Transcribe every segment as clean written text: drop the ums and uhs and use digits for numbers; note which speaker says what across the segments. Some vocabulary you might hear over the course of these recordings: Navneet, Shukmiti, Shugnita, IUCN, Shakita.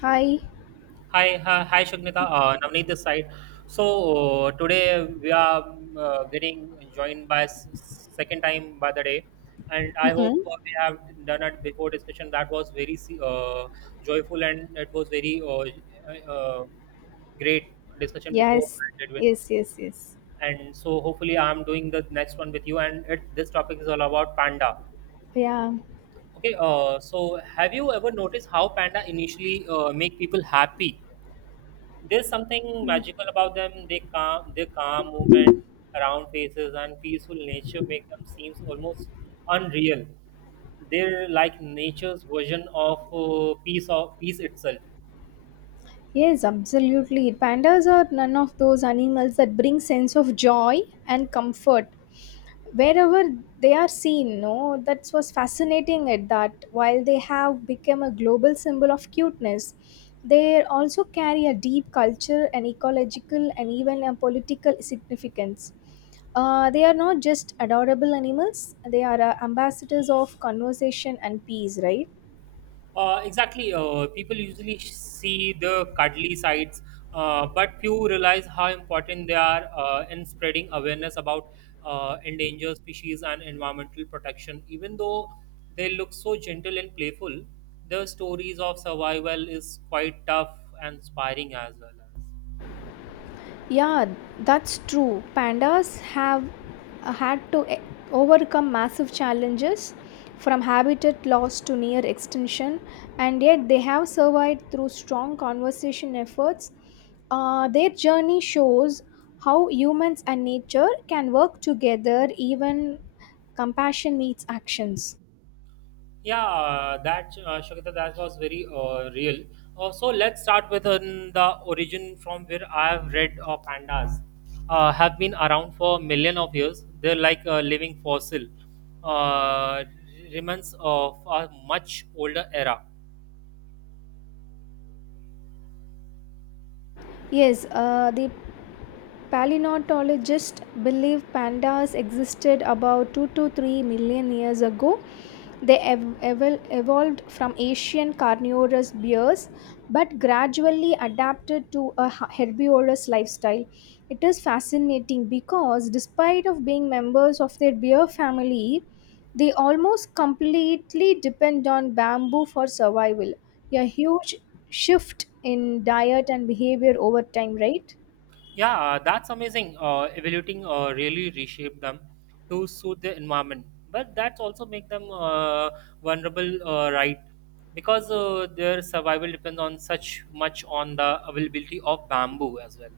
Speaker 1: Hi.
Speaker 2: Hi, hi, hi, Shugnita. Navneet this side. So today we are getting joined by second time by the day, and I hope
Speaker 1: Mm-mm.
Speaker 2: we have done it before discussion. That was very joyful, and it was very great discussion before
Speaker 1: Yes.
Speaker 2: I did with.
Speaker 1: Yes. Yes. Yes.
Speaker 2: And so hopefully I'm doing the next one with you. This topic is all about panda.
Speaker 1: Yeah.
Speaker 2: Okay. So have you ever noticed how panda initially make people happy? There's something magical about them. Their calm movement around faces and peaceful nature make them seem almost unreal. They're like nature's version of peace itself.
Speaker 1: Yes. Absolutely. Pandas are none of those animals that bring sense of joy and comfort wherever they are seen. No, that was fascinating. At that, while they have become a global symbol of cuteness, they also carry a deep culture and ecological and even a political significance. They are not just adorable animals; they are ambassadors of conversation and peace. Right.
Speaker 2: Exactly. People usually see the cuddly sides, but few realize how important they are in spreading awareness about endangered species and environmental protection. Even though they look so gentle and playful, their stories of survival is quite tough and inspiring as well as.
Speaker 1: Yeah, that's true. Pandas have uh, had to e- overcome massive challenges from habitat loss to near extinction, and yet they have survived through strong conservation efforts. Their journey shows how humans and nature can work together even compassion meets actions.
Speaker 2: Yeah, that Shakita, that was very real. So let's start with the origin. From where I have read, pandas have been around for million of years. They're like a living fossil, uh, remains of a much older era.
Speaker 1: Yes, the Paleontologists believe pandas existed about 2 to 3 million years ago. They evolved from Asian carnivorous bears but gradually adapted to a herbivorous lifestyle. It is fascinating because despite of being members of their bear family, they almost completely depend on bamboo for survival. A huge shift in diet and behavior over time, right?
Speaker 2: Yeah, that's amazing. Evaluating really reshape them to suit the environment, but that's also make them vulnerable, right? Because their survival depends on such much on the availability of bamboo as well.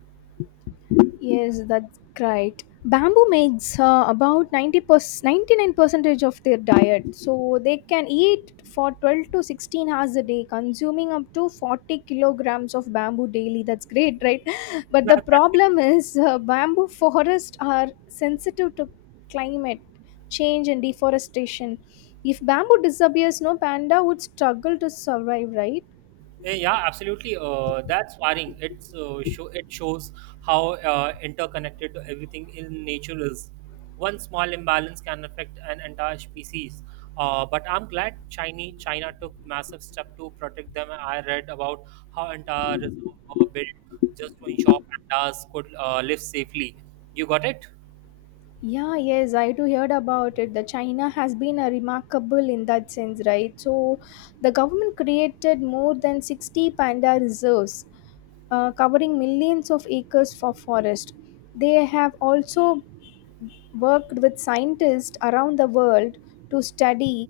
Speaker 1: Yes, that's right. Bamboo makes about 90%, 99 percentage of their diet. So they can eat for 12 to 16 hours a day, consuming up to 40 kilograms of bamboo daily. That's great, right? But
Speaker 2: Yeah,
Speaker 1: the
Speaker 2: that's it.
Speaker 1: problem is bamboo forests are sensitive to climate change and deforestation. If bamboo disappears, no panda would struggle to survive, right?
Speaker 2: Yeah, absolutely. That's worrying. It's shows how interconnected everything in nature is. One small imbalance can affect an entire species. But I'm glad China took massive step to protect them. I read about how entire reserves were built just to ensure pandas could live safely. You got it?
Speaker 1: Yeah, yes, I too heard about it. The China has been a remarkable in that sense, right? So, the government created more than 60 panda reserves, covering millions of acres for forest. They have also worked with scientists around the world to study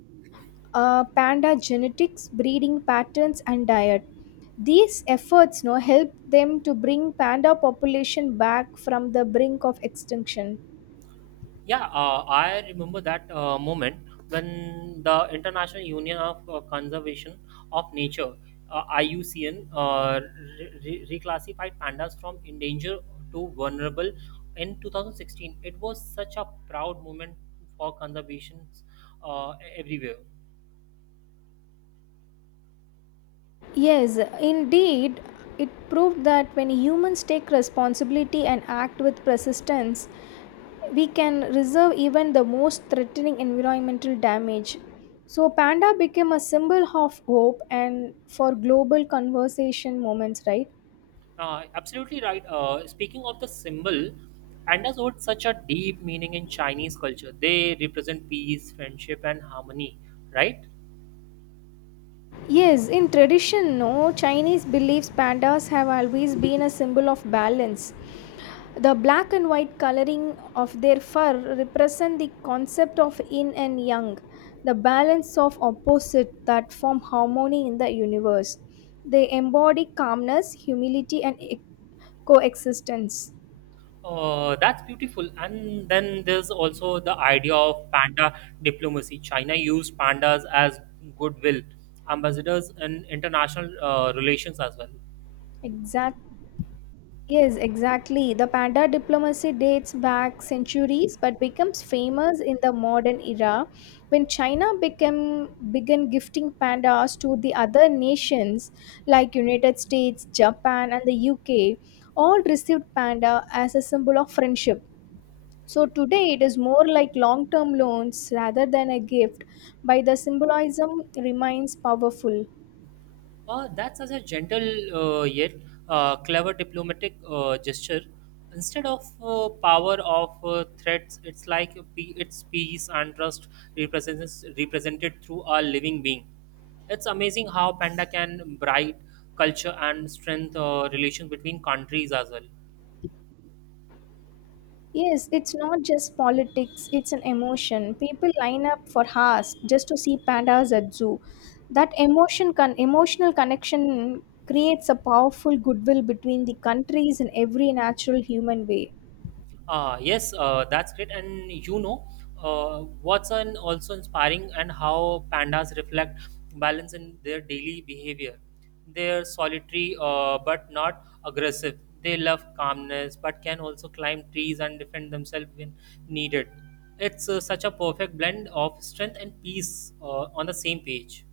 Speaker 1: panda genetics, breeding patterns, and diet. These efforts, no, help them to bring panda population back from the brink of extinction.
Speaker 2: Yeah, I remember that moment when the International Union of Conservation of Nature, IUCN, reclassified pandas from endangered to vulnerable in 2016. It was such a proud moment for conservations everywhere.
Speaker 1: Yes, indeed, it proved that when humans take responsibility and act with persistence, we can reserve even the most threatening environmental damage. So, panda became a symbol of hope and for global conversation moments, right?
Speaker 2: Absolutely right. Speaking of the symbol, pandas hold such a deep meaning in Chinese culture. They represent peace, friendship, and harmony, right?
Speaker 1: Yes, in tradition, no, Chinese beliefs pandas have always been a symbol of balance. The black and white coloring of their fur represent the concept of yin and yang, the balance of opposites that form harmony in the universe. They embody calmness, humility, and coexistence.
Speaker 2: That's beautiful. And then there's also the idea of panda diplomacy. China used pandas as goodwill ambassadors in international relations as well.
Speaker 1: Exactly. Yes, exactly. The panda diplomacy dates back centuries but becomes famous in the modern era when began gifting pandas to the other nations like United States, Japan and the UK. All received panda as a symbol of friendship. So today it is more like long-term loans rather than a gift. But the symbolism remains powerful.
Speaker 2: That's such a gentle yet clever diplomatic gesture. Instead of power of threats, it's like a pe- it's peace and trust represents represented through a living being. It's amazing how panda can bright culture and strength relations between countries as well.
Speaker 1: Yes, it's not just politics, it's an emotion. People line up for hours just to see pandas at zoo. That emotional connection creates a powerful goodwill between the countries in every natural human way.
Speaker 2: Yes, that's great. And you know, what's an also inspiring and how pandas reflect balance in their daily behavior. They're solitary but not aggressive. They love calmness but can also climb trees and defend themselves when needed. It's such a perfect blend of strength and peace on the same page.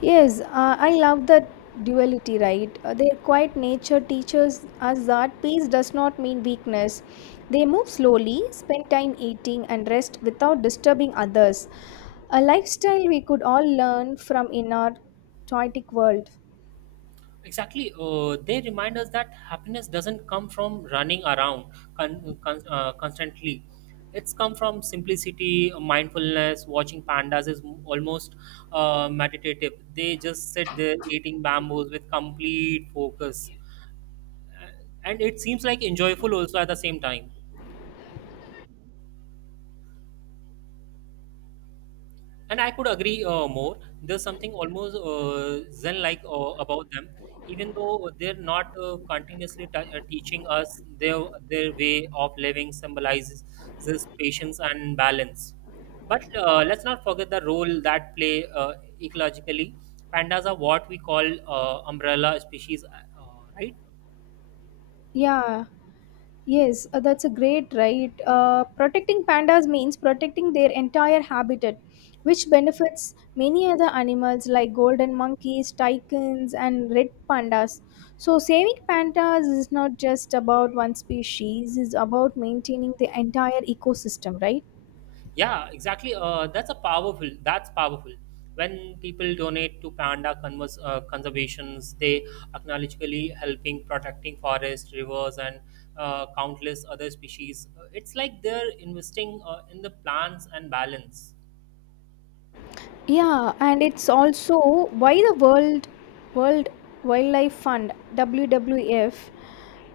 Speaker 1: Yes, I love that duality, right? Their quiet nature teaches us that peace does not mean weakness. They move slowly, spend time eating and rest without disturbing others. A lifestyle we could all learn from in our toitic world.
Speaker 2: Exactly. They remind us that happiness doesn't come from running around constantly. It's come from simplicity, mindfulness. Watching pandas is almost meditative. They just sit there eating bamboos with complete focus, and it seems like enjoyable also at the same time. And I could agree more. There's something almost zen like about them. Even though they're not teaching us, their way of living symbolizes this patience and balance. But let's not forget the role that play, uh, ecologically. Pandas are what we call umbrella species, right?
Speaker 1: Yeah. Yes, that's a great right. Protecting pandas means protecting their entire habitat, which benefits many other animals like golden monkeys, toucans, and red pandas. So, saving pandas is not just about one species, it's about maintaining the entire ecosystem, right?
Speaker 2: Yeah, exactly. That's a powerful. That's powerful. When people donate to panda conservations, they acknowledgeably helping protecting forests, rivers, and countless other species. It's like they're investing in the plants and balance.
Speaker 1: Yeah, and it's also why the World Wildlife Fund (WWF)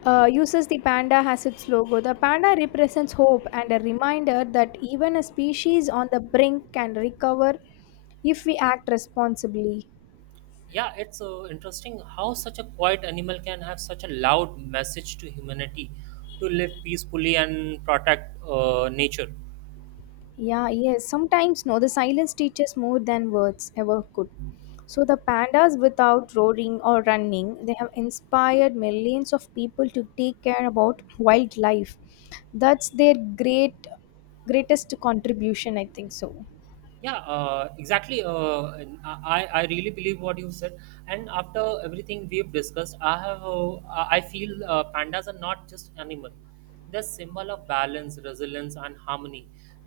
Speaker 1: uses the panda as its logo. The panda represents hope and a reminder that even a species on the brink can recover if we act responsibly.
Speaker 2: Yeah, it's interesting how such a quiet animal can have such a loud message to humanity to live peacefully and protect nature.
Speaker 1: Yeah, yes. Sometimes, no, the silence teaches more than words ever could. So, the pandas, without roaring or running, they have inspired millions of people to take care about wildlife. That's their greatest contribution, I think so.
Speaker 2: Yeah, exactly. And I really believe what you said, and after everything we've discussed, I have I feel pandas are not just animal, they're symbol of balance, resilience, and harmony.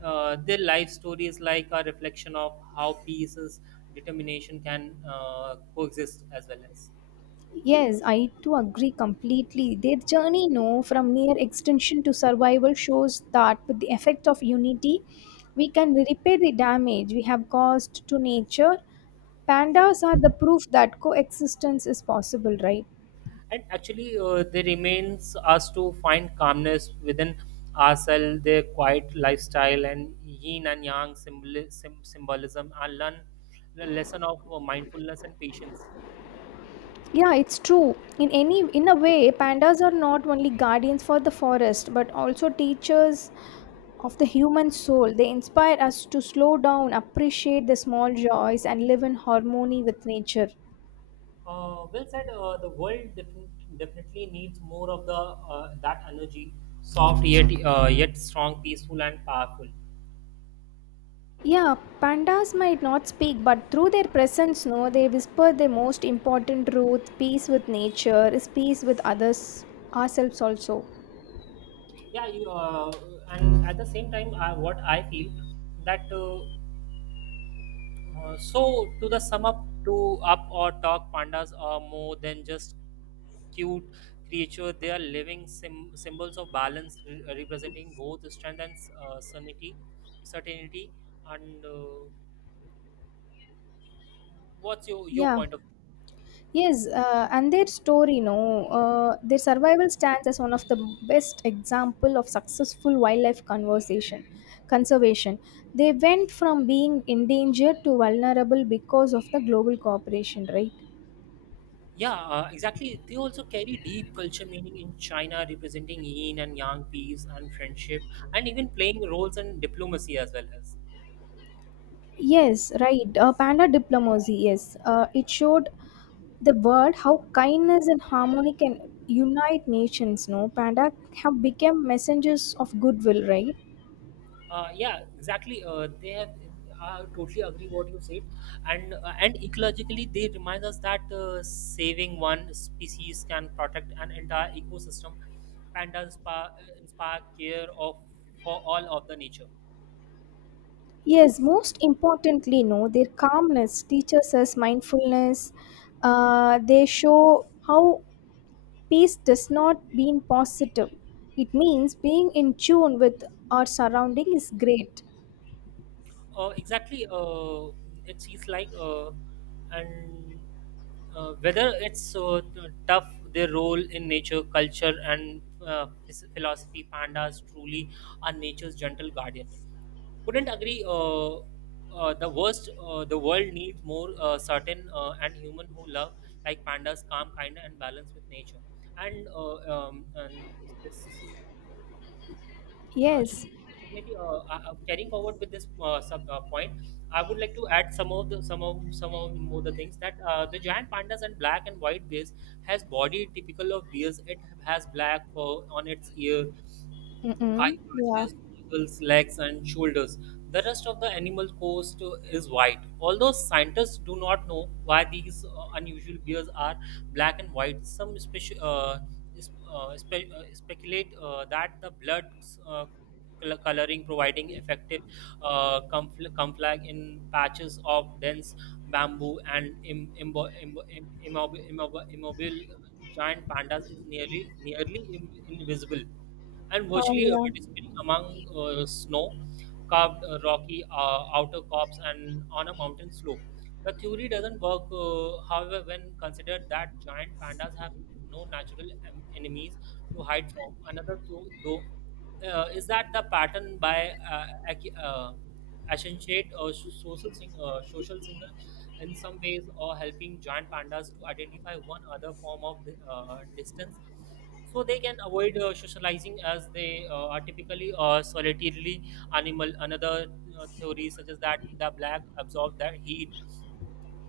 Speaker 2: Their life story is like a reflection of how peace is determination can coexist as well as.
Speaker 1: Yes, I too agree completely. Their journey, no, from near extinction to survival shows that with the effect of unity, we can repair the damage we have caused to nature. Pandas are the proof that coexistence is possible, right?
Speaker 2: And actually, they remains us to find calmness within ourselves, their quiet lifestyle, and yin and yang symbolism, and learn the lesson of mindfulness and patience.
Speaker 1: Yeah, it's true in any, in a way pandas are not only guardians for the forest but also teachers of the human soul. They inspire us to slow down, appreciate the small joys and live in harmony with nature.
Speaker 2: Well said. The world definitely needs more of the that energy, soft yet yet strong, peaceful and powerful.
Speaker 1: Yeah, pandas might not speak, but through their presence, no, they whisper the most important truth: peace with nature is peace with others, ourselves also.
Speaker 2: Yeah, and at the same time, what I feel that So to the sum up to up or talk, pandas are more than just cute creature. They are living symbols of balance, representing both strength and sanity, certainty, and what's your
Speaker 1: Yeah.
Speaker 2: point of.
Speaker 1: Yes, and their story, no, their survival stands as one of the best example of successful wildlife conservation. Conservation. They went from being endangered to vulnerable because of the global cooperation, right?
Speaker 2: Yeah, exactly. They also carry deep culture meaning in China, representing yin and yang, peace and friendship, and even playing roles in diplomacy as well as.
Speaker 1: Yes, right. Panda diplomacy. Yes, it showed the world how kindness and harmony can unite nations. No, panda have become messengers of goodwill, right?
Speaker 2: Yeah, exactly. They have. I totally agree what you said, and ecologically they remind us that saving one species can protect an entire ecosystem. Pandas inspire care of for all of the nature.
Speaker 1: Yes, most importantly, no, their calmness teaches us mindfulness. They show how peace does not mean positive. It means being in tune with our surrounding is great.
Speaker 2: Exactly. It seems like and whether it's tough their role in nature, culture, and philosophy. Pandas truly are nature's gentle guardian. Couldn't agree. The world needs more certain and human who love like pandas, calm, kind, and balance with nature. And this
Speaker 1: Yes.
Speaker 2: Shukmiti, Shukmiti, carrying forward with this sub point, I would like to add some of more the things that, the giant pandas and black and white bears has body typical of bears. It has black fur on its ear, high
Speaker 1: Mm-mm. Yeah.
Speaker 2: patches, knuckles, legs, and shoulders. The rest of the animal's coat is white. Although scientists do not know why these unusual bears are black and white, some speculate that the blood uh, coloring providing effective camouflage in patches of dense bamboo, and immobile giant pandas is nearly invisible and
Speaker 1: Oh,
Speaker 2: virtually
Speaker 1: yeah.
Speaker 2: disappearing among snow carved rocky outer cops and on a mountain slope. The theory doesn't work, however, when considered that giant pandas have no natural enemies to hide from. Another, though, is that the pattern by accentuate or social signal in some ways or helping giant pandas to identify one other form of distance, so they can avoid socializing, as they are typically solitarily animal. Another theory such as that the black absorb their heat,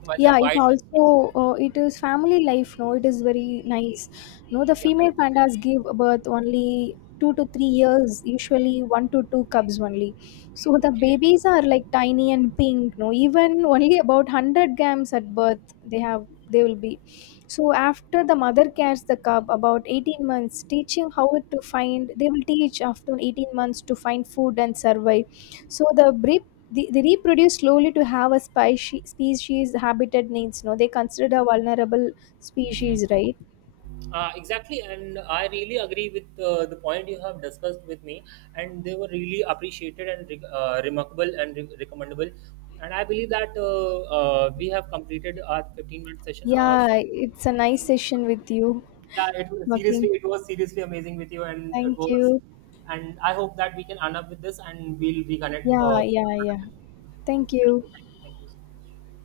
Speaker 2: while the
Speaker 1: Yeah, it
Speaker 2: white.
Speaker 1: also, it is family life, no, it is very nice. No, the
Speaker 2: Yeah, yeah,
Speaker 1: female pandas give birth only 2 to 3 years, usually 1 to 2 cubs only. So the
Speaker 2: okay.
Speaker 1: babies are like tiny and pink, no, even only about 100 grams at birth. They will be. So after the mother carries the cub about 18 months teaching how it to find, they will teach after 18 months to find food and survive. So the breed, they reproduce slowly to have a species habitat needs. No, they considered a vulnerable species, right?
Speaker 2: Exactly, and I really agree with the point you have discussed with me, and they were really appreciated and remarkable and recommendable. And I believe that we have completed our 15-minute minute session.
Speaker 1: Yeah,
Speaker 2: So,
Speaker 1: it's a nice
Speaker 2: and,
Speaker 1: session with you.
Speaker 2: yeah, it
Speaker 1: Talking.
Speaker 2: it was seriously amazing with you, and it
Speaker 1: Thank
Speaker 2: was,
Speaker 1: you.
Speaker 2: and I hope that we can end up with this, and we'll reconnect.
Speaker 1: Yeah, yeah, yeah. Thank
Speaker 2: Thank
Speaker 1: you.
Speaker 2: you, thank you, thank you so much.